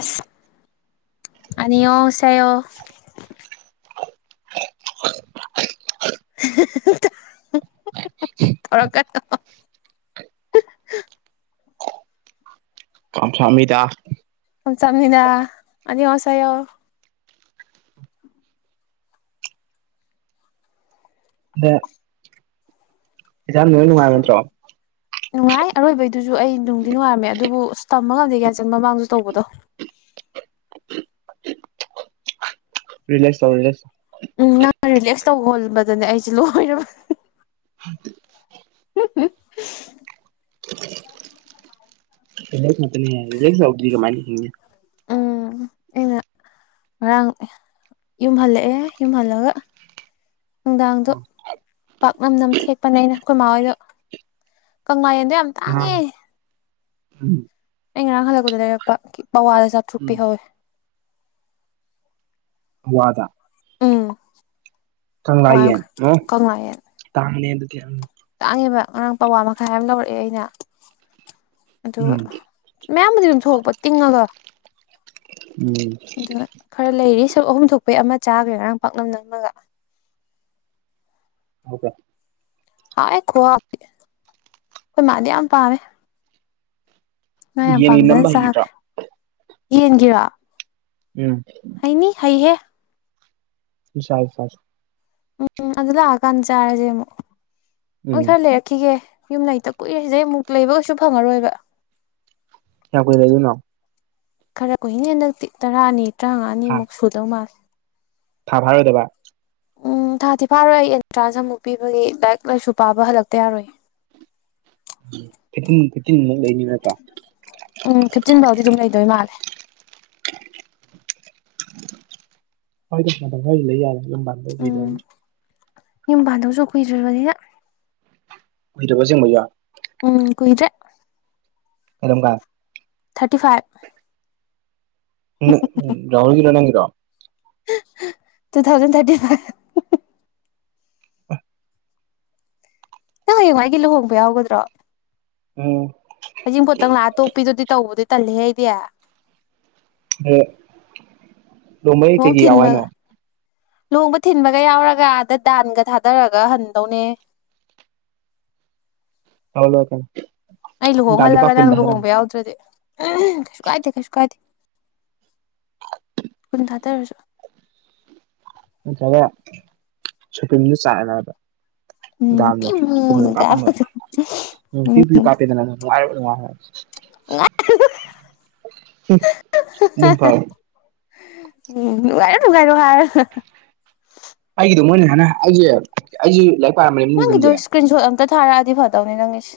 ꯑꯁ [unintelligible] ꯊꯔ ꯀꯅꯣ [unintelligible] [unintelligible] ꯑ ꯏꯁꯥꯅ ꯂꯣꯏ ꯅꯨꯡꯉꯥꯏꯕ ꯅꯠꯇ꯭ꯔꯣ ꯅꯨꯡꯉꯥꯏ ꯑꯔꯣꯏꯕꯩꯗꯨꯁꯨ ꯑꯩ ꯅꯨꯡꯗꯤ ꯅꯨꯡꯉꯥꯏꯔꯝꯃꯦ ꯑꯗꯨꯕꯨ ꯑꯁ ꯇꯝꯕ ꯉꯝꯗꯦ ꯀꯌꯥꯟꯆꯟ ꯃꯃꯥꯡꯁꯨ ꯇꯧꯕꯗꯣ ꯔꯤꯂꯦꯛꯁ ꯇꯧ ꯔꯤꯂꯦꯛꯁ ꯎꯝ ꯅꯪ ꯔꯤꯂꯦꯛꯁ ꯇꯧ ꯍꯣꯟꯕꯗꯅꯦ ꯑꯩꯁꯦ ꯂꯣꯏꯔꯕꯅꯤ [unintelligible] [inaudible] ꯔꯤꯂꯦꯛꯁ ꯉꯥꯛꯇꯅꯤꯟ ꯔꯤꯂꯦꯛꯁ ꯌꯥꯎꯗꯔꯗꯤ ꯀꯃꯥꯏ ꯂꯤꯅꯤꯡꯦ ꯎꯝ ꯑꯩꯅ ꯉꯔꯥꯡ ꯌꯨꯝ ꯍꯜꯂꯛꯑꯦ ꯌꯨꯝ ꯍꯜꯂꯒ ꯅꯨꯡꯗꯥꯡꯗꯣ ꯄꯥꯛꯅꯝ ꯅꯝ ꯊꯦꯛꯄꯅꯦꯅ ꯑꯩꯈꯣꯏꯃꯥ ꯍꯣꯏꯗꯣ ꯀꯪꯂꯪꯥꯏꯗꯣ ꯌꯥꯝ ꯑ ꯇꯥꯡꯉꯦ ꯎꯝ ꯑꯩ ꯉꯔꯥꯡ ꯍꯜꯂꯛꯄꯗ ꯂꯩꯔꯛꯄ ꯕꯋꯥꯗ ꯆꯥꯇ꯭ꯔꯨꯛ ꯎꯝ ꯄꯤꯍꯧꯋꯦ ꯋꯥꯗ ꯎꯝ ꯄꯋꯥ ꯀꯪꯂꯒꯤꯅ ꯌꯥꯡꯈꯩ ꯑꯣ ꯀꯪꯂꯥ ꯌꯦꯟ ꯇꯥꯡꯅꯦ ꯑꯗꯨ ꯇꯥꯡꯉꯦꯕ ꯉꯔꯥꯡ ꯄꯋꯥ ꯃꯈꯥꯏ ꯑꯃ ꯂꯧꯔꯛꯑꯦ ꯑꯩꯅ ꯑꯗꯨ ꯎꯝ ꯃꯌꯥꯝꯕꯨꯗꯤ ꯑꯗꯨꯝ ꯁꯣꯛꯄ ꯇꯤꯡꯉꯒ ꯎꯝ ꯑꯗꯨꯒ ꯈꯔ ꯂꯩꯔꯤ ꯁ ꯑꯍꯨꯝ ꯊꯣꯛꯄꯩ ꯑꯃ ꯆꯥꯈ꯭ꯔꯦ ꯉꯔꯥꯡ ꯄꯥꯛꯅꯝ ꯅꯪꯃꯒ [unintelligible] ꯍꯥꯎꯋꯦ ꯈꯨꯋꯦꯗꯤ ꯑꯩꯈꯣꯏ ꯃꯥꯗꯤ ꯌꯥꯝ ꯄꯝ ꯉꯥ ꯌꯥꯝ ꯌꯦꯟꯒꯤ ꯄꯥꯝꯖꯅ ꯅꯝꯕ ꯍꯩꯒꯗ꯭ꯔꯣ ꯆꯥꯈ꯭ꯔꯦ ꯌꯦꯟꯒꯤꯔ ꯎꯝ ꯑꯩꯅꯤ ꯍꯩꯍꯦ ꯌꯥꯥꯏ ꯐꯥꯏ [inaudible] ꯑꯗꯨꯗ ꯂꯥꯛꯑꯀꯥꯟꯗ ꯆꯥꯔꯁꯦ ꯑꯃꯨꯛ ꯑꯗꯣ ꯎꯝ ꯈꯔ ꯂꯩꯔꯛꯈꯤꯒꯦ ꯌꯨꯝ ꯂꯩꯇ ꯀꯨꯏꯔꯤꯗꯩ ꯃꯨꯛ ꯂꯩꯕ ꯀꯩꯁꯨ ꯐꯪꯉꯔꯣꯏꯕ [inaudible] ꯀꯌꯥꯝ ꯀꯨꯏ ꯂꯩꯗꯣꯢꯅꯣ ꯈꯔ ꯀꯨꯏꯅꯦ ꯍꯟꯗꯛꯇꯤ ꯇꯔꯥꯅꯤ ꯊꯥ ꯇꯔꯥꯃꯉꯥꯅꯤꯃꯨꯛ ꯁꯨꯗꯧ ꯃꯥꯜꯂꯦ ꯊꯥ ꯐꯥꯔꯣꯏꯗꯕ ꯎꯝ ꯊꯥꯗꯤ ꯐꯥꯔꯣꯏ ꯑꯩ ꯑꯦꯟꯇ꯭ꯔꯥꯟꯁ ꯑꯃꯨꯛ ꯄꯤꯕꯒꯤ ꯂꯥꯏꯔꯤꯛ ꯂꯥꯏꯁꯨ ꯄꯥꯕ ꯍꯜꯂꯛꯇ ꯌꯥꯔꯣꯏ ꯎ ꯐꯤꯇꯤꯟ ꯐꯤꯇꯤꯟꯃꯨꯛ ꯂꯩꯅꯤ ꯅꯠꯇ꯭ꯔꯥ ꯎꯝ ꯐꯤꯞꯇꯤꯟ ꯐꯥꯎꯗꯤ ꯑꯗꯨꯝ ꯂꯩꯗꯣꯏ ꯃꯥꯜꯂꯦ ꯍꯣꯢꯗ ꯃꯇꯝ ꯈꯔꯗꯤ ꯂꯩ ꯌꯥꯔꯦ ꯄꯨꯟꯅ ꯎꯝ ꯌꯨꯝ ꯄꯥꯟꯗꯧꯁꯨ ꯀꯨꯏꯗ꯭ꯔꯕꯗꯤꯗ ꯍꯨꯗꯕ ꯆꯤꯡꯕ ꯌꯥ ꯎꯝ ꯀꯨꯣꯏꯗ꯭ꯔꯦ ꯀꯔꯝ ꯀ ꯊꯥꯔꯇꯤ ꯐꯥꯏꯚ ꯎꯝ ꯔꯍꯨꯜꯒꯤ ꯂꯅ꯭ꯔꯣ ꯇꯨ ꯊꯥꯎꯖꯟ ꯊꯥꯔꯇꯤ ꯐꯥꯏꯚ ꯑ ꯅ ꯌ ꯃꯥꯒꯤꯜꯣ ꯍꯣꯡꯕ ꯌꯥꯎꯒꯗ꯭ꯔꯣ ꯎꯝ ꯍꯩꯖꯤꯡꯄꯣꯠꯇꯪ ꯂꯥꯛꯑ ꯇꯣꯞꯄꯤꯗꯨꯗꯤ ꯇꯧꯕꯗꯤ ꯇꯜꯂꯤꯍꯦ ꯑꯩꯗꯤ ꯑ ꯂꯨꯍꯣꯡꯕꯩ ꯂꯨꯍꯣꯡ ꯀꯩꯀꯩ ꯌꯥꯎ ꯍꯥꯏꯅꯣ ꯊꯤꯟꯕꯒ ꯂꯨꯍꯣꯡꯕ ꯊꯤꯟꯕꯒ ꯌꯥꯎꯔꯒ ꯑꯥꯗ ꯗꯥꯟꯒ ꯊꯥꯗꯔꯒ ꯍꯟꯗꯧꯅꯦ ꯍ ꯀ [inaudible] ꯑꯩ ꯂꯨꯍꯣꯡꯍꯜꯂꯒ ꯅꯪ ꯂꯨꯍꯣꯡꯕ ꯌꯥꯎꯗ꯭ꯔꯗꯤ ꯎꯝ ꯀꯩꯁꯨ ꯀꯥꯏꯗꯦ ꯀꯩꯁꯨ ꯀꯥꯏꯗꯦ ꯀꯨꯟ ꯊꯥꯗꯔꯁꯨ ꯅꯠꯇꯒ ꯁꯣꯄꯤꯡꯗ ꯆꯥꯛꯕ ꯎꯝ [inaudible] ꯄꯤꯃꯨꯅ ꯀꯄꯝꯕ ꯀꯥꯞꯄꯗꯣ [inaudible] ꯎ ꯇꯤ ꯄꯥꯤꯗꯅ [inaudible] ꯑꯗꯨꯝ ꯐꯔꯦ [inaudible] ꯎꯝ ꯅꯨꯡꯉꯥꯏꯔꯣ ꯅꯨꯡꯉꯥꯏꯔꯣ ꯍꯥꯏꯔꯣ ꯑꯩꯒꯤꯗꯣ ꯃꯣꯏꯅ ꯁꯨꯃꯥꯢꯅ ꯑꯩꯁꯦ ꯑꯩꯁꯦ ꯂꯥꯏꯔꯤꯛ ꯄꯥꯔꯝꯕꯅꯦ ꯅꯪꯒꯤꯗꯣ ꯅꯨꯡꯗꯤꯟꯁꯦ ꯏꯁꯀ꯭ꯔꯤꯟ ꯁꯣꯠ ꯑꯝꯇ ꯊꯥꯔꯛꯑꯗꯤ ꯐꯗꯧꯅꯤ ꯅꯪꯒꯤꯁꯦ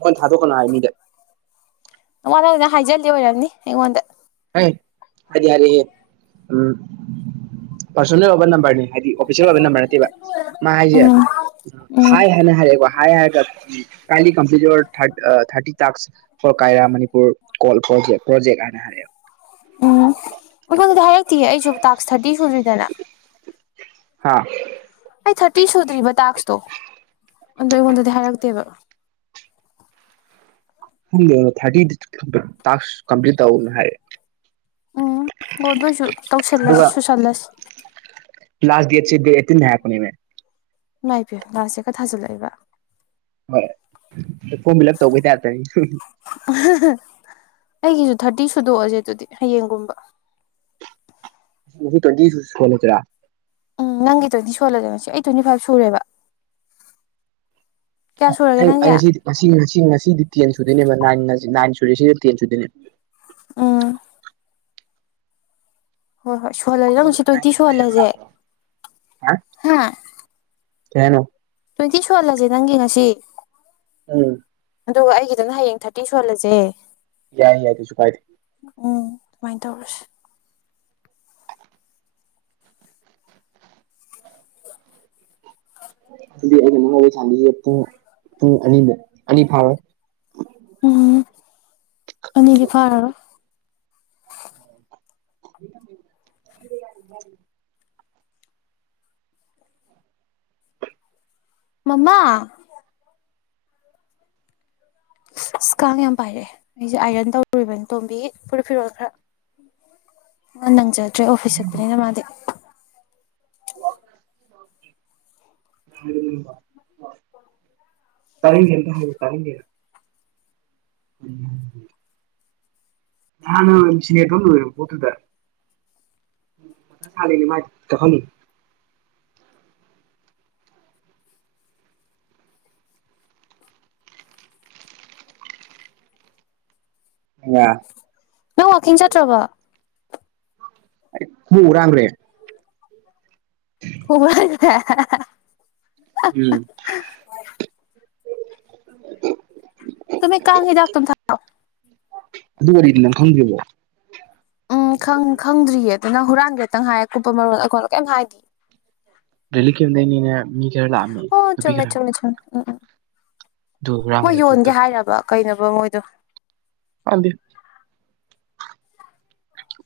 ꯃꯣꯏꯅ ꯊꯥꯗꯣꯛꯀꯅꯣ ꯍꯥꯏ ꯃꯤꯗ ꯅꯋꯥ ꯂꯧꯗꯦ ꯍꯥꯏꯖꯜꯂꯤ ꯑꯣꯏꯔꯝꯅꯤ ꯑꯩꯉꯣꯟꯗ ꯍꯦ ꯍꯥꯢꯗꯤ ꯍꯥꯏꯔꯛꯑꯦ ꯎꯝ ꯄꯔꯁꯣꯅꯦꯟ ꯑꯣꯕ ꯅꯝꯕꯔꯅꯤ ꯍꯥꯏꯗꯤ ꯑꯣꯐꯤꯁꯦꯜ ꯑꯣꯏꯕ ꯅꯝꯕꯔ ꯅꯠꯇꯦꯕ ꯃꯥ ꯍꯥꯏꯁꯦ ꯎꯝ ꯎꯝ ꯍꯥꯏ ꯍꯥꯏꯅ ꯍꯥꯏꯔꯦꯀꯣ ꯍꯥꯏ ꯍꯥꯏꯔꯒ ꯀꯥꯢꯟꯂꯤ complete your thirty tax for ꯀꯥꯔꯔꯥ ꯃꯅꯤꯄꯨꯔ ꯀꯣꯜ ꯄ꯭ꯔꯣ ꯄ꯭ꯔꯣꯖꯦꯛ ꯍꯥꯏꯅ ꯍꯥꯏꯔꯦ ꯎꯝ ꯑꯩꯉꯣꯟꯗꯗꯤ ꯍꯥꯏꯔꯛꯇꯦꯌꯦ ꯑꯩꯁꯨ ꯇꯥꯛꯁ ꯊꯥꯔꯇꯤ ꯁꯨꯗ꯭ꯔꯤꯗꯅ ꯍꯥꯥ ꯑꯩ ꯊꯥꯔꯇꯤ ꯁꯨꯗ꯭ꯔꯤꯕ ꯇꯥꯛꯁꯇꯣ ꯑꯗꯣ ꯑꯩꯉꯣꯟꯗꯗꯤ ꯍꯥꯏꯔꯛꯇꯦꯕ ꯈꯪꯗꯦ ꯑꯗꯣ ꯊꯥꯔꯇꯤ ꯇꯦꯛꯁ ꯀꯝꯄ꯭ꯂꯤꯠ ꯇꯧꯅ ꯍꯥꯏꯔꯛꯑꯦ ꯎꯝ ꯍꯣ ꯑꯗꯨ ꯑꯣꯏꯁꯨ ꯇꯧꯁꯜꯂꯁꯤ ꯑꯗꯨꯒ ꯁꯨꯁꯜꯂꯁꯤ ꯂꯥꯁ ꯗꯦꯠꯁꯦ ꯗꯦꯠ ꯑꯦꯠꯇꯤꯟꯅꯦ ꯍꯥꯏꯕꯅꯤꯅꯦ ꯏꯃꯥꯏ ꯄꯦꯝꯃ ꯂꯥꯁ ꯗꯦꯠꯀ ꯊꯥꯖꯜꯂꯛꯏꯕ ꯍꯣꯏ ꯐꯣꯔꯝ ꯐꯤꯜ ꯑꯞ ꯇꯧꯕꯩ ꯇꯥꯢꯞꯇꯅꯤ ꯑ ꯍꯥ ꯍꯥ ꯑꯩꯒꯤꯁꯨ ꯊꯥꯔꯇꯤ ꯁꯨꯗꯣꯛꯑꯁꯦ ꯑꯗꯨꯗꯤ ꯍꯌꯦꯡꯒꯨꯝꯕ ꯉꯁꯤ ꯇ꯭ꯋꯦꯟꯇꯤ ꯁꯨꯍꯜꯂꯁꯤꯔꯥ ꯎꯝ ꯅꯪꯒꯤꯗꯨꯗꯤ ꯁꯨꯍꯜꯂꯁꯦ ꯉꯁꯤ ꯑꯩꯒꯤ ꯇ꯭ꯋꯦꯟꯇꯤ ꯐꯥꯏꯚ ꯁꯨꯔꯦꯕ ꯀꯌꯥ ꯁꯨꯔꯒꯦ ꯑꯩ ꯅꯪꯒꯤ ꯑꯩ ꯉꯁꯤꯗꯤ ꯉꯁꯤ ꯉꯁꯤ ꯉꯁꯤꯗꯤ ꯇꯦꯟ ꯁꯨꯗꯣꯏꯅꯦꯕ ꯅꯥꯏꯟ ꯁꯨꯔꯦ ꯁꯤꯒ ꯇꯦꯟ ꯁꯨꯗꯣꯏꯅꯦꯕ ꯎꯝ ꯍꯣꯏ ꯍꯣꯏ ꯁꯣꯏꯍꯂ ꯍꯥ ꯀꯩ ꯍꯥꯏꯅꯣ ꯇ꯭ꯋꯦꯟꯇꯤ ꯁꯨꯍꯜꯂꯁꯦ ꯅꯪꯒꯤ ꯉꯁꯤ ꯎꯝ ꯑꯗꯨꯒ ꯑꯩꯒꯤꯗꯅ ꯍꯌꯦꯡ ꯊꯥꯔꯇꯤ ꯁꯣꯍꯜꯂꯁꯦ ꯌꯥꯏ ꯌꯥꯏ ꯀꯩꯁꯨ ꯀꯥꯏꯗꯦ ꯎꯝ ꯑꯗꯨꯃꯥꯏꯟ ꯇꯧꯔꯁꯤ ꯑꯗꯨꯗꯤ ꯑꯩꯅ ꯅꯉꯣꯏ ꯁꯥꯟꯕꯤꯁꯦ ꯄꯨꯡ ꯄꯨꯡ ꯑꯅꯤꯃꯨꯛ ꯑꯅꯤ ꯐꯥꯔꯣꯏ ꯎꯝ ꯑꯅꯤꯗꯤ ꯐꯥꯔꯔꯣꯏ ꯎꯝ [inaudible] [inaudible] ꯃꯃꯥ ꯑꯁ ꯀꯥꯡ ꯌꯥꯝ ꯄꯥꯏꯔꯛꯑꯦ ꯑꯩꯁꯦ ꯑꯥꯏꯔꯟ ꯇꯧꯔꯨꯔꯤꯕꯅꯤ ꯇꯣꯝꯕꯤꯒꯤ ꯐꯨꯔꯤꯠ ꯐꯤꯔꯣꯜ ꯈꯔ ꯅꯪꯖꯗ꯭ꯔꯦ ꯑꯣꯐꯤꯁ ꯆꯠꯄꯅꯤꯅ ꯃꯥꯗꯤ ꯎꯝ ꯇꯔꯦꯡꯒꯦꯦꯟ꯭ꯔ ꯍꯥꯏꯨ ꯇꯔꯦꯡꯒꯦꯔ [inaudible] ꯎꯝ [inaudible] ꯍꯥꯟꯅ ꯁꯦꯝꯕ ꯂꯣꯢꯔꯥ ꯄꯣꯠꯇꯨꯗꯥ [unintelligible] [unintelligible] ꯅꯪ ꯋꯥꯀꯤꯡ ꯆꯠꯇ꯭ꯔꯕꯣ ꯍꯨꯔꯥꯟꯈꯔꯦ [unintelligible] ꯎꯝ [unintelligible] ꯇꯣꯝꯕꯤ ꯀꯥꯡ ꯃꯤꯗꯥꯛꯇꯣ ꯑꯝ ꯊꯥꯔꯛꯑꯣ ꯑꯗꯨ ꯋꯥꯔꯤꯗꯣ ꯅꯪ ꯈꯪꯗ꯭ꯔꯤꯕꯣ ꯎꯝ ꯈꯪ ꯈꯪꯗ꯭ꯔꯤꯌꯦ ꯑꯗꯨꯅ ꯍꯨꯔꯥꯟꯦꯒꯦꯇꯪ ꯍꯥꯏ ꯑꯀꯨꯞꯄ ꯃꯔꯣꯜ ꯑꯩꯈꯣꯗ ꯀꯩꯝ ꯍꯥꯏꯗꯤꯌꯦ ꯂ‌ꯦꯔꯤꯞ ꯀ‌ꯦꯝꯗꯩꯅ‌ꯦꯅ‌ꯦ ꯃꯤ ꯈꯔꯥꯂꯥꯛꯑꯝꯃ‌ꯦ ꯑꯣ ꯅꯨꯄꯤ ꯆꯨꯝꯃꯦ ꯈꯔꯥ ꯆꯨꯝꯃꯦ ꯎꯝ ꯎꯝ ꯃꯣꯏ ꯍꯨꯔꯥꯟꯈ꯭ꯔꯦ ꯌꯣꯟꯒꯦ ꯈꯨꯗꯛꯇ ꯍꯥꯏꯔꯕ ꯀꯩꯅꯣꯕ ꯃꯣꯏꯗꯣ ꯇꯜꯂꯤ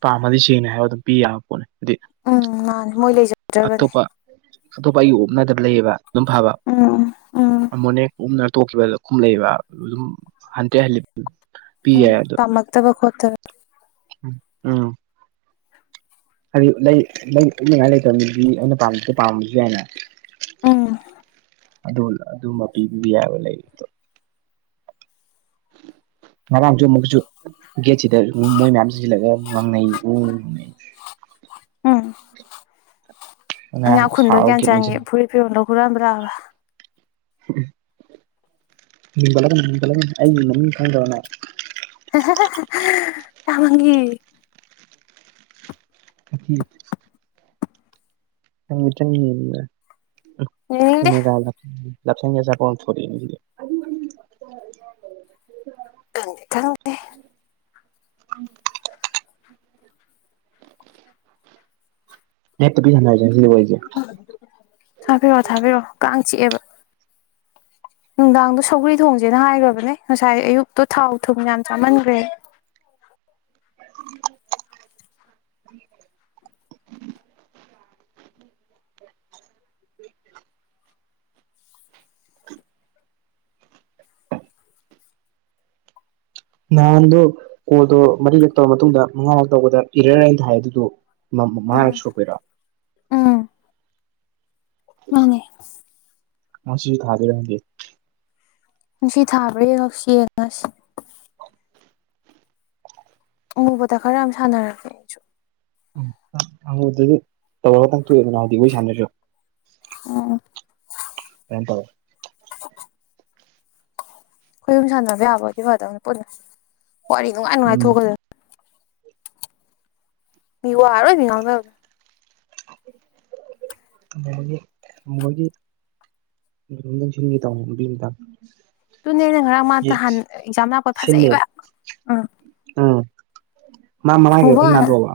ꯄꯥꯝꯃꯗꯤ ꯁꯦꯡꯅ ꯍꯥꯏꯔ ꯑꯗꯨꯝ ꯄꯤ ꯌꯥꯕ ꯄꯣꯠꯅꯤ ꯑꯗꯨꯗꯤ ꯎꯝ ꯃꯥꯥꯟ ꯃꯣꯏ ꯂꯩꯖ ꯑꯇꯣꯞꯄ ꯑꯇꯣꯞꯄ ꯑꯩꯒꯤ ꯑꯨꯞꯅꯗꯕ ꯂꯩꯌꯦꯕ ꯑꯗꯨꯝ ꯐꯕꯥ ꯎꯝ ꯎꯝ ꯑꯃꯣꯅꯦꯛ ꯀꯨꯝꯅ ꯇꯣꯛꯈꯤꯕ ꯈꯨꯝ ꯂꯩꯕ ꯑꯗꯨꯝ ꯍꯟꯇ‌ꯦ ꯍꯜꯂꯤ ꯄꯤ ꯎꯝ ꯌꯥꯏ ꯑꯗꯣ ꯇꯝꯃꯛꯇꯕ ꯈ‌ꫭꯠꯇꯕ ꯎꯝ ꯍꯥꯏꯗꯤ ꯂꯩ ꯂꯩ ꯎꯅꯤꯡꯉꯥꯏ ꯂꯩꯇꯕ ꯃꯤꯗꯤ ꯑꯩꯅ ꯄꯥꯝꯃꯤ ꯄꯥꯝꯃꯤꯁꯨ ꯌꯥꯏꯅ ꯎꯝ ꯑꯗꯨ ꯑꯗꯨꯝꯕ ꯄꯤꯕꯤꯕ ꯌꯥꯏꯕ ꯂꯩꯗꯣ ꯉꯔꯥꯡꯁꯨ ꯃꯨꯛ ꯆꯨꯝ ꯒꯦꯠꯁꯤꯗ ꯃꯣꯏ ꯃꯌꯥꯝ ꯆꯪꯁꯤꯜꯂꯒ ꯉꯪꯅꯩ ꯎꯪ ꯎꯪ ꯎꯝ ꯉꯔꯥꯡ ꯏꯅꯥꯛꯈꯨꯟꯕ ꯁꯥꯎꯔ ꯒꯦꯠ ꯒ꯭ꯌꯥꯟꯆꯥꯡꯒꯤ ꯑꯣꯟꯁꯤꯟ ꯐꯨꯔꯤꯠ ꯐꯤꯔꯣꯟꯗꯣ ꯍꯨꯔꯥꯟꯕ꯭ꯔꯥꯕ ꯃꯤꯡ ꯄꯜꯂꯛꯀꯅꯨ ꯃꯤꯡ ꯄꯜꯂꯛꯀꯅꯨ ꯑꯩ ꯃꯃꯤꯡ ꯈꯪꯗ꯭ꯔꫭ ꯅꯪ ꯇꯥ ꯃꯪꯒꯤ [unintelligible] ꯌꯦꯡꯅꯤꯡꯗꯦ [unintelligible] ꯈꯪꯗ‌ꯦ ꯈꯪꯂ‌ꯦ ꯍꯦꯛꯇ ꯄꯤꯁ ꯁꯥꯟꯅꯔꯁꯦ ꯁꯤꯗꯤ ꯑꯣꯏꯁꯦ ꯊꯥꯗꯔꯣ ꯊꯥꯗꯔꯣ ꯀꯥꯡ ꯆꯤꯛꯑꯦꯕ ꯅꯨꯡꯗꯥꯡꯗꯣ ꯁꯧꯒ꯭ꯔꯤ ꯊꯣꯡꯁꯦꯅ ꯍꯥꯏꯈ꯭ꯔꯕꯅꯦ ꯉꯁꯥꯏ ꯑꯌꯨꯛꯇꯣ ꯊꯥꯎ ꯊꯨꯝ ꯌꯥꯝ ꯆꯥꯝꯃꯟꯈ꯭ꯔꯦ꯫ ꯎꯝ꯫ ꯅꯍꯥꯟꯗꯣ ꯀꯣꯜꯗꯣ ꯃꯔꯤꯔꯛ ꯇꯧꯔ ꯃꯇꯨꯡꯗ ꯃꯉꯥꯃꯛ ꯇꯧꯕꯗ ꯏꯔꯔ ꯍꯥꯏꯅ ꯊ ꯍꯥꯏ ꯑꯗꯨꯗꯣ꯫ ꯃꯃꯥꯅ ꯁꯨꯕꯤꯔꯛꯑꯣ꯫ ꯎꯝ꯫ ꯃꯥꯅꯦ꯫ ꯃꯁꯤ ꯁꯤꯁꯨ ꯊꯥꯗꯣꯢꯔ ꯈꯡꯗꯦ꯫ ꯅꯨꯡꯁꯤ ꯊꯥꯕ꯭ꯔꯦꯉꯛꯁꯤ ꯌꯦꯡꯉꯁꯤ꯫ ꯎꯕꯗ ꯈꯔ ꯌꯥꯝ ꯁꯥꯟꯅꯔꯀꯦ ꯑꯩꯁꯨ [unintelligible] ꯋꯥꯔꯤ ꯁꯥꯟꯅꯗ꯭ꯔꫭ ꯎꯝ [unintelligible] ꯈꫭꯏꯍꯨꯝ ꯁꯥꯟꯅꯕ ꯌꯥꯕꯑꫭꯏꯗꯤ ꯐꯗꯧꯕꯅꯤ ꯄꯨꯟꯅ ꯋꯥꯔꯤ ꯅꯨꯡꯉꯥꯏ ꯅꯨꯡꯉꯥꯏ ꯎꯝ ꯊꯣꯛꯀꯗꯕꯅꯤ ꯃꯤꯋꯥ ꯂꫭꯏꯅ ꯉꯥꯡꯅꯕꯅꯤ [unintelligible] ꯑꯗꯨꯨꯅꯦꯅ ꯉꯔꯥꯡ ꯃꯥꯇ ꯍꯥꯟꯅ ꯑꯦꯛꯖꯥꯝ ꯂꯥꯛꯄ ꯁꯤꯜꯂꯦ ꯐꯖꯩꯕ ꯎꯝ ꯎꯝ꯫ ꯃꯥ ꯃꯃꯥꯏꯒ ꯎꯕ ꯈꯔ ꯀꯥꯟ ꯅꯥꯟꯊꯣꯛꯑꯕ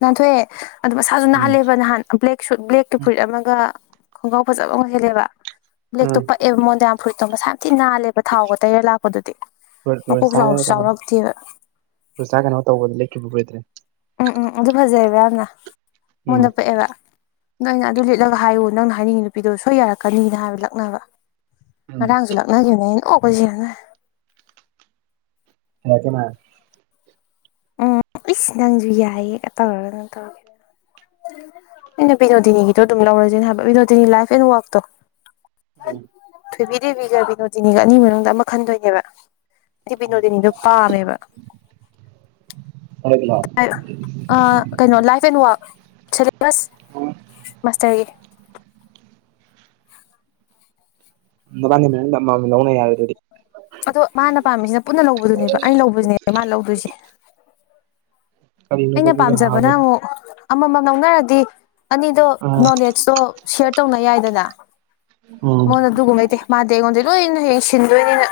ꯅꯥꯟꯊꯣꯛꯑꯦ ꯑꯗꯨ ꯃꯁꯥꯁꯨ ꯎꯝ ꯅꯥꯍꯜꯂꯦꯕ ꯅꯍꯥꯟ꯫ ꯕ꯭ꯂꯦꯛ ꯁꯨꯠ ꯕ꯭ꯂꯦꯛꯀꯤ ꯐꯨꯔꯤꯠ ꯑꯃꯒ ꯈꯣꯡꯒ꯭ꯔꯥꯎ ꯐꯖꯕ ꯑꯃ ꯁꯦꯠꯂꯦꯕ ꯕ꯭ꯂꯦꯛꯇꯣ ꯎꯝ ꯄꯛꯑꯦꯕ ꯃꯣꯟꯗ ꯌꯝ꯫ ꯐꯨꯔꯤꯠꯇꯣ ꯃꯁꯥꯝꯊꯤ ꯅꯥꯜꯂꯦꯕ ꯊꯥꯎꯒ ꯇꯩꯔ ꯂꯥꯛꯄꯗꯨꯗꯤ ꯃꯀꯣꯛ ꯔꯣꯖꯥꯒ ꯆꯥꯎꯕꯁꯨ ꯀꯩꯅꯣ ꯆꯥꯎꯔꯛꯇꯦꯕ꯫ [unintelligible] ꯀꯩꯅꯣ ꯇꯧꯕꯗ ꯂꯦꯟꯈꯤꯕ ꯐꯨꯔꯤꯠꯇꯨꯅꯤ꯫ ꯎꯝ ꯎꯝ ꯑꯗꯨ ꯐꯖꯩꯑꯕ ꯌꯥꯝꯅ ꯎꯝ ꯃꯑꯣꯟꯗ ꯄꯥꯛꯑꯦꯕ꯫ ꯅꯪ ꯑꯗꯨ ꯂꯤꯠꯂꯒ ꯍꯥꯏꯌꯨ ꯅꯪꯅ ꯍꯥꯏꯅꯤꯡꯉꯤ ꯅꯨꯄꯤꯗꯣ ꯁꯣꯏ ꯌꯥꯔꯛꯀꯅꯤꯅ ꯍꯥꯏꯕ ꯂꯛꯅꯕ ꯎꯝ ꯉꯔꯥꯡꯁꯨ ꯂꯛ꯫ [unintelligible] ꯍ ꯀ ꯃꯥ꯫ ꯎꯝ ꯏꯁꯁꯅꯪꯁꯨ ꯌꯥꯏꯑꯦꯒ ꯇꯧꯔꯒ ꯅꯪ ꯇꯧꯔꯒꯦ꯫ ꯑꯩꯅ ꯕꯤꯅꯣꯗꯤꯅꯤꯒꯤꯗꯣ ꯑꯗꯨꯝ ꯂꯧꯔꯁꯤꯅ ꯍꯥꯏꯕ ꯕꯤꯅꯣꯗꯤꯅꯤ ꯂꯥꯏꯐ ꯑꯦꯟ ꯋꯥꯛꯇꯣ꯫ ꯎꯝ ꯊꯣꯏꯕꯤꯗꯦꯕꯤꯒ ꯕꯤꯅꯣꯗꯤꯅꯤꯒ ꯑꯅꯤ ꯃꯅꯨꯡꯗ ꯑꯃ ꯈꯟꯗꯣꯏꯅꯦꯕ꯫ ꯑꯩ ꯕꯤꯅꯣꯗꯤꯅꯤꯗꯣ ꯄꯥꯝꯃꯦꯕ꯫ ꯍꯣ [unintelligible] ꯑ ꯀꯩꯅꯣ ꯂꯥꯏꯐ ꯑꯦꯟ ꯋꯥꯛ ꯁꯦꯂꯦꯕꯁ ꯃꯥꯁꯇꯔꯒꯤ꯫ ꯅꯕꯥꯅꯤ ꯃꯅꯨꯡꯗ ꯑꯃꯃꯝ ꯂꯧꯅ ꯌꯥꯔꯦ ꯑꯗꯨꯗꯤ꯫ ꯑꯗꯣ ꯃꯥꯅ ꯄꯥꯝꯃꯤꯁꯤꯅ ꯄꯨꯟꯅ ꯂꯧꯕꯗꯨꯅꯦꯕ ꯑꯩꯅ ꯂꯧꯕꯁꯤꯅꯦꯕ ꯃꯥ ꯂꯧꯗꯣꯏꯁꯦ꯫ ꯀꯔꯤꯅꯣꯕ ꯑꯩꯅ ꯑꯗꯨꯁꯨ ꯄꯥꯝꯖꯕ ꯅ ꯍꯥꯎꯕꯅꯤ ꯑꯃꯨꯛ꯫ ꯑꯃꯃꯝ ꯂꯧꯅꯔꯗꯤ ꯑꯅꯤꯗꯣ ꯑꯥ ꯅꯣꯂꯦꯖꯇꯣ ꯁꯤꯌꯔ ꯇꯧꯅ ꯌꯥꯏꯗꯅ꯫ ꯎꯝ ꯃꯑꯣꯟꯗ ꯑꯗꯨꯒꯨꯝꯕ ꯂꯩꯇꯦ ꯃꯥꯗꯤ ꯑꯩꯑꯣꯟꯗꯩ ꯂꯣꯏ ꯍꯌꯦꯡ ꯁꯤꯟꯗꯣꯏꯅꯤꯅ꯫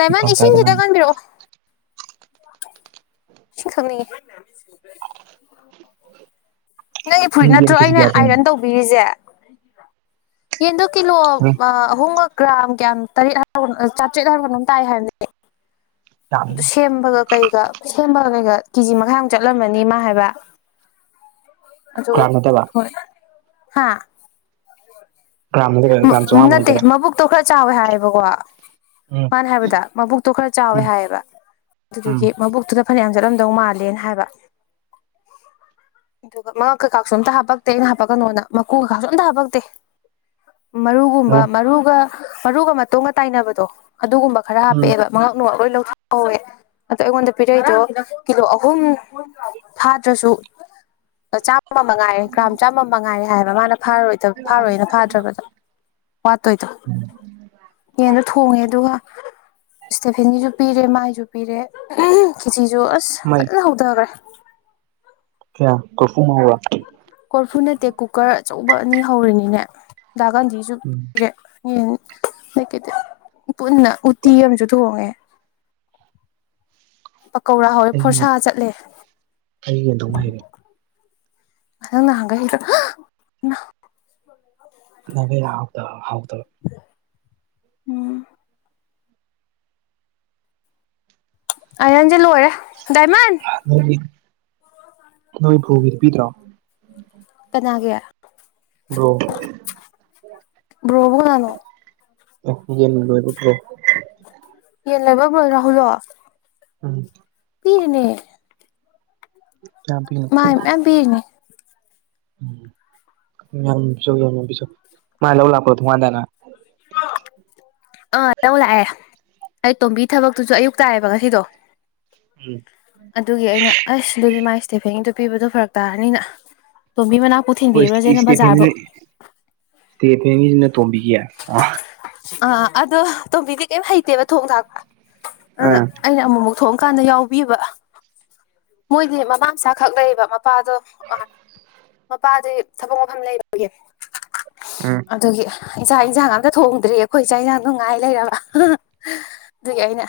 ꯗꯥꯏꯃꯟ ꯐꯔꯛ ꯇꯥꯏꯗ ꯏꯁꯤꯡꯁꯤꯈꯤꯗ ꯃꯥꯅꯤ ꯀꯟꯕꯤꯔꯛꯑꯣ꯫ ꯁꯤ ꯈꯪꯅꯤ꯫ ꯅꯪꯒꯤ ꯐꯨꯔꯤꯠ ꯌꯦꯟ ꯅꯠꯇ꯭ꯔꯣ ꯀꯦꯖꯤ ꯑꯩꯅ ꯀꯌꯥ ꯊꯣꯡꯉꯤ ꯑꯥꯏꯔꯟ ꯇꯧꯕ꯫ ꯄꯤꯔꯤꯁꯦ ꯌꯦꯟꯗꯣ ꯀꯤꯂꯣ ꯎꯝ ꯑꯍꯨꯝ ꯀ꯫ ꯒ꯭ꯔꯥꯝ ꯀꯌꯥꯝ ꯇꯔꯦꯠ ꯍꯥꯎ ꯆꯥꯇ꯭ꯔꯦꯠ ꯍꯥꯢꯕꯔ ꯀꯩꯅꯣꯝ ꯇꯥꯏꯦ ꯍꯥꯏꯕꯅꯦ꯫ ꯌꯥꯝ ꯑꯗꯨ ꯁꯦꯝꯕꯒ ꯀꯩꯒ ꯁꯦꯝꯕꯒ ꯀꯩꯒ ꯀꯦꯖꯤ ꯃꯈꯥꯏꯃꯨꯛ ꯆꯠꯂꯝꯕꯅꯤ ꯃꯥ ꯍꯥꯏꯕ꯫ ꯑꯗꯨ ꯒ꯭ꯔꯥꯝ ꯅꯠꯇꯕ ꯍꯣꯏ ꯍꯥ꯫ ꯒ꯭ꯔꯥꯝ ꯅꯠꯇꯕ ꯒ꯭ꯔꯥꯝ ꯆꯥꯝꯃꯉꯥꯃꯨꯛ ꯅꯠꯇꯦ ꯅꯠꯇꯕ ꯃꯕꯨꯛꯇꯣ ꯈꯔ ꯆꯥꯎꯋꯦ ꯍꯥꯏꯌꯦꯕꯀꯣ꯫ ꯎꯝ ꯃꯥꯅ ꯍꯥꯏꯕꯗ ꯃꯕꯨꯛꯇꯣ ꯈꯔ ꯆꯥꯎꯋꯦ ꯎꯝ ꯍꯥꯏꯌꯦꯕ ꯎꯝ ꯑꯗꯨꯗꯨꯒꯤ ꯃꯕꯨꯛꯇꯨꯗ꯫ ꯐꯅꯌꯥꯝ ꯆꯠꯂꯝꯗꯧ ꯃꯥꯜꯂꯦꯅ ꯍꯥꯏꯕ꯫ ꯑꯗꯨꯒ ꯃꯉꯛ ꯀꯩꯀꯁꯨ ꯑꯝꯇ ꯍꯥꯄꯛꯇꯦ ꯑꯩꯅ ꯍꯥꯄꯛꯀꯅꯣꯅ ꯃꯀꯨ ꯀꯩꯀꯥꯁꯨ ꯑꯝꯇ ꯍꯥꯄꯛꯇꯦ꯫ ꯃꯔꯨꯒꯨꯝꯕ ꯑꯣ ꯃꯔꯨꯒ ꯃꯔꯨꯒ ꯃꯇꯣꯒ ꯇꯥꯏꯅꯕꯗꯣ ꯑꯗꯨꯒꯨꯝꯕ ꯈꯔ ꯎꯝ ꯍꯥꯞꯄꯛꯑꯦꯕ꯫ ꯃꯉꯛ ꯅꯨꯡ ꯂꯣꯏ ꯂꯧꯊꯣꯛꯍꯧꯋꯦ꯫ ꯑꯗꯣ ꯑꯩꯉꯣꯟꯗ ꯄꯤꯔꯛꯏꯗꯣ ꯀꯤꯂꯣ ꯑꯍꯨꯝ ꯐꯗ꯭ꯔꯁꯨ꯫ ꯆꯥꯝꯃꯉꯥꯏꯦ ꯒ꯭ꯔꯥꯝ ꯆꯥꯝꯃ ꯃꯉꯥꯏꯔꯦ ꯍꯥꯏꯕ ꯃꯥꯅ ꯐꯥꯔꯣꯏꯅꯥ ꯐꯥ꯫ ꯃꯥ ꯇꯧꯗꯣ ꯌꯦꯟꯗꯣ ꯊꯣꯡꯉꯦ ꯑꯗꯨꯒ ꯏꯁꯇꯦꯐꯦꯟ ꯒꯤꯁꯨ ꯄꯤꯔꯦ ꯃꯥꯏꯁꯨ ꯄꯤꯔꯦ ꯈꯦꯆꯤꯁꯨ ꯑꯁ ꯃꯥꯏ ꯐꯖꯅ ꯍꯧꯊꯈ꯭ꯔꯦ ꯀꯌꯥ ꯀꯐꯨꯃ [inaudible] ꯀꯣꯔꯐꯨ ꯅꯠꯇꯦ ꯀꯨꯀꯔ ꯑꯆꯧꯕ ꯑꯅꯤ ꯍꯧꯔꯅꯤꯅꯦ ꯗꯥ ꯒꯥꯟꯙꯤꯁꯨ ꯎꯝ ꯄꯤꯔꯦ ꯌꯦ ꯀꯩ ꯄꯨꯟꯅ ꯎꯇꯤ ꯑꯃꯁꯨ ꯊꯣꯡꯉꯦ ꯄꯀꯧꯔꯥ ꯍꯧꯋꯦ ꯐꯣꯔꯁꯥ ꯆꯠꯂꯦ ꯑꯩ ꯀꯩꯅꯣꯝ ꯍꯥꯏꯒꯦ ꯅꯪ ꯉꯍꯟꯒꯩ [unintelligible] ꯅꯚ ꯍꯥꯎꯗ ꯍꯥꯎꯗꯕ꯫ ꯎꯝ꯫ ꯑꯥꯏꯔꯟꯁꯦ ꯂꯣꯏꯔꯦ ꯗꯥꯏꯃꯟ꯫ ꯅꯣꯏꯒꯤ ꯅꯣꯏꯕꯨꯨꯒꯤꯄꯤꯗ꯭ꯔꯣ꯫ ꯀꯅꯥꯒꯤ꯫ ꯕ꯭ꯔꯣ ꯕ꯭ꯔꯣꯕꯨ ꯀꯅꯥꯅꯣ ꯌꯦ ꯂꯣꯏꯔꯨꯠꯇ꯭ꯔꯣ꯫ ꯌꯦꯟ ꯂꯩꯕ ꯂꯣꯏꯔ ꯍꯧꯂꯣ [inaudible] ꯎꯝ ꯄꯤꯔꯅꯦ ꯀꯄꯤ [inaudible] ꯃꯅ ꯃꯌꯥꯝ ꯕꯤꯔꯤꯅꯦ ꯎꯝ ꯌꯥꯝꯁꯨ ꯌꯥꯝ ꯌꯥꯝꯕꯤ ꯃꯥ ꯂꯧ ꯂꯥꯛꯄ꯭ꯔꯣ [inaudible] ꯊꯣꯉꯥꯟꯗꯥꯅ [unintelligible] ꯑꯥ ꯂꯧ ꯂꯥꯛꯑꯦ ꯑꯩ ꯇꯣꯝꯕꯤ ꯊꯕꯛꯇꯨꯁꯨ ꯑꯌꯨꯛ ꯇꯥꯥꯢꯌꯦꯕ ꯉꯁꯤꯗꯣ ꯎꯝ ꯑꯗꯨꯒꯤ ꯑꯩꯅ ꯑꯁ ꯑꯗꯨꯗꯤ ꯃꯥꯏ ꯏꯁꯇꯦꯐꯦꯟꯒꯤꯗꯨ ꯄꯤꯕꯗꯣ ꯐꯔꯛ ꯇꯥꯔꯅꯤꯅ ꯇꯣꯝꯕꯤ ꯃꯅꯥꯛ ꯍꯣꯏ ꯏꯁꯇꯦꯐꯦꯟꯅ ꯏꯁꯇꯦꯐꯦꯟꯒꯤꯁꯤꯅ ꯇꯣꯝꯕꯤꯒꯤ ꯑꯥ ꯑꯗꯣ ꯇꯣꯝꯕꯤꯗꯤ ꯀꯩꯝ ꯍꯩꯇꯦꯕ ꯊꯣꯡ ꯊꯥꯛꯄ ꯑꯗꯨꯅ ꯑꯥ ꯑꯩꯅ ꯑꯃꯨꯛꯃꯨꯛ ꯊꯣꯛꯑꯀꯥꯟꯗ ꯌꯥꯎꯕꯤꯕ ꯃꯣꯏꯗꯤ ꯃꯃꯥ ꯃꯆꯥ ꯈꯛ ꯂꯩꯌꯦꯕ ꯃꯄꯥꯗꯣ ꯑ ꯃꯄꯥꯗꯤ ꯊꯕꯛ ꯃꯐꯝ ꯂꯩꯕꯒꯤ ꯑꯝ ꯑꯗꯨꯒꯤ ꯆꯥꯥꯛ ꯏꯟꯁꯥꯡ ꯑꯝꯇ ꯊꯣꯡꯗ꯭ꯔꯤ ꯑꯩꯈꯣꯏ ꯆꯥꯛ ꯏꯟꯁꯥꯡꯗꯣ ꯉꯥꯏ ꯂꯩꯔꯕ ꯑꯗꯨꯒꯤ ꯑꯩꯅ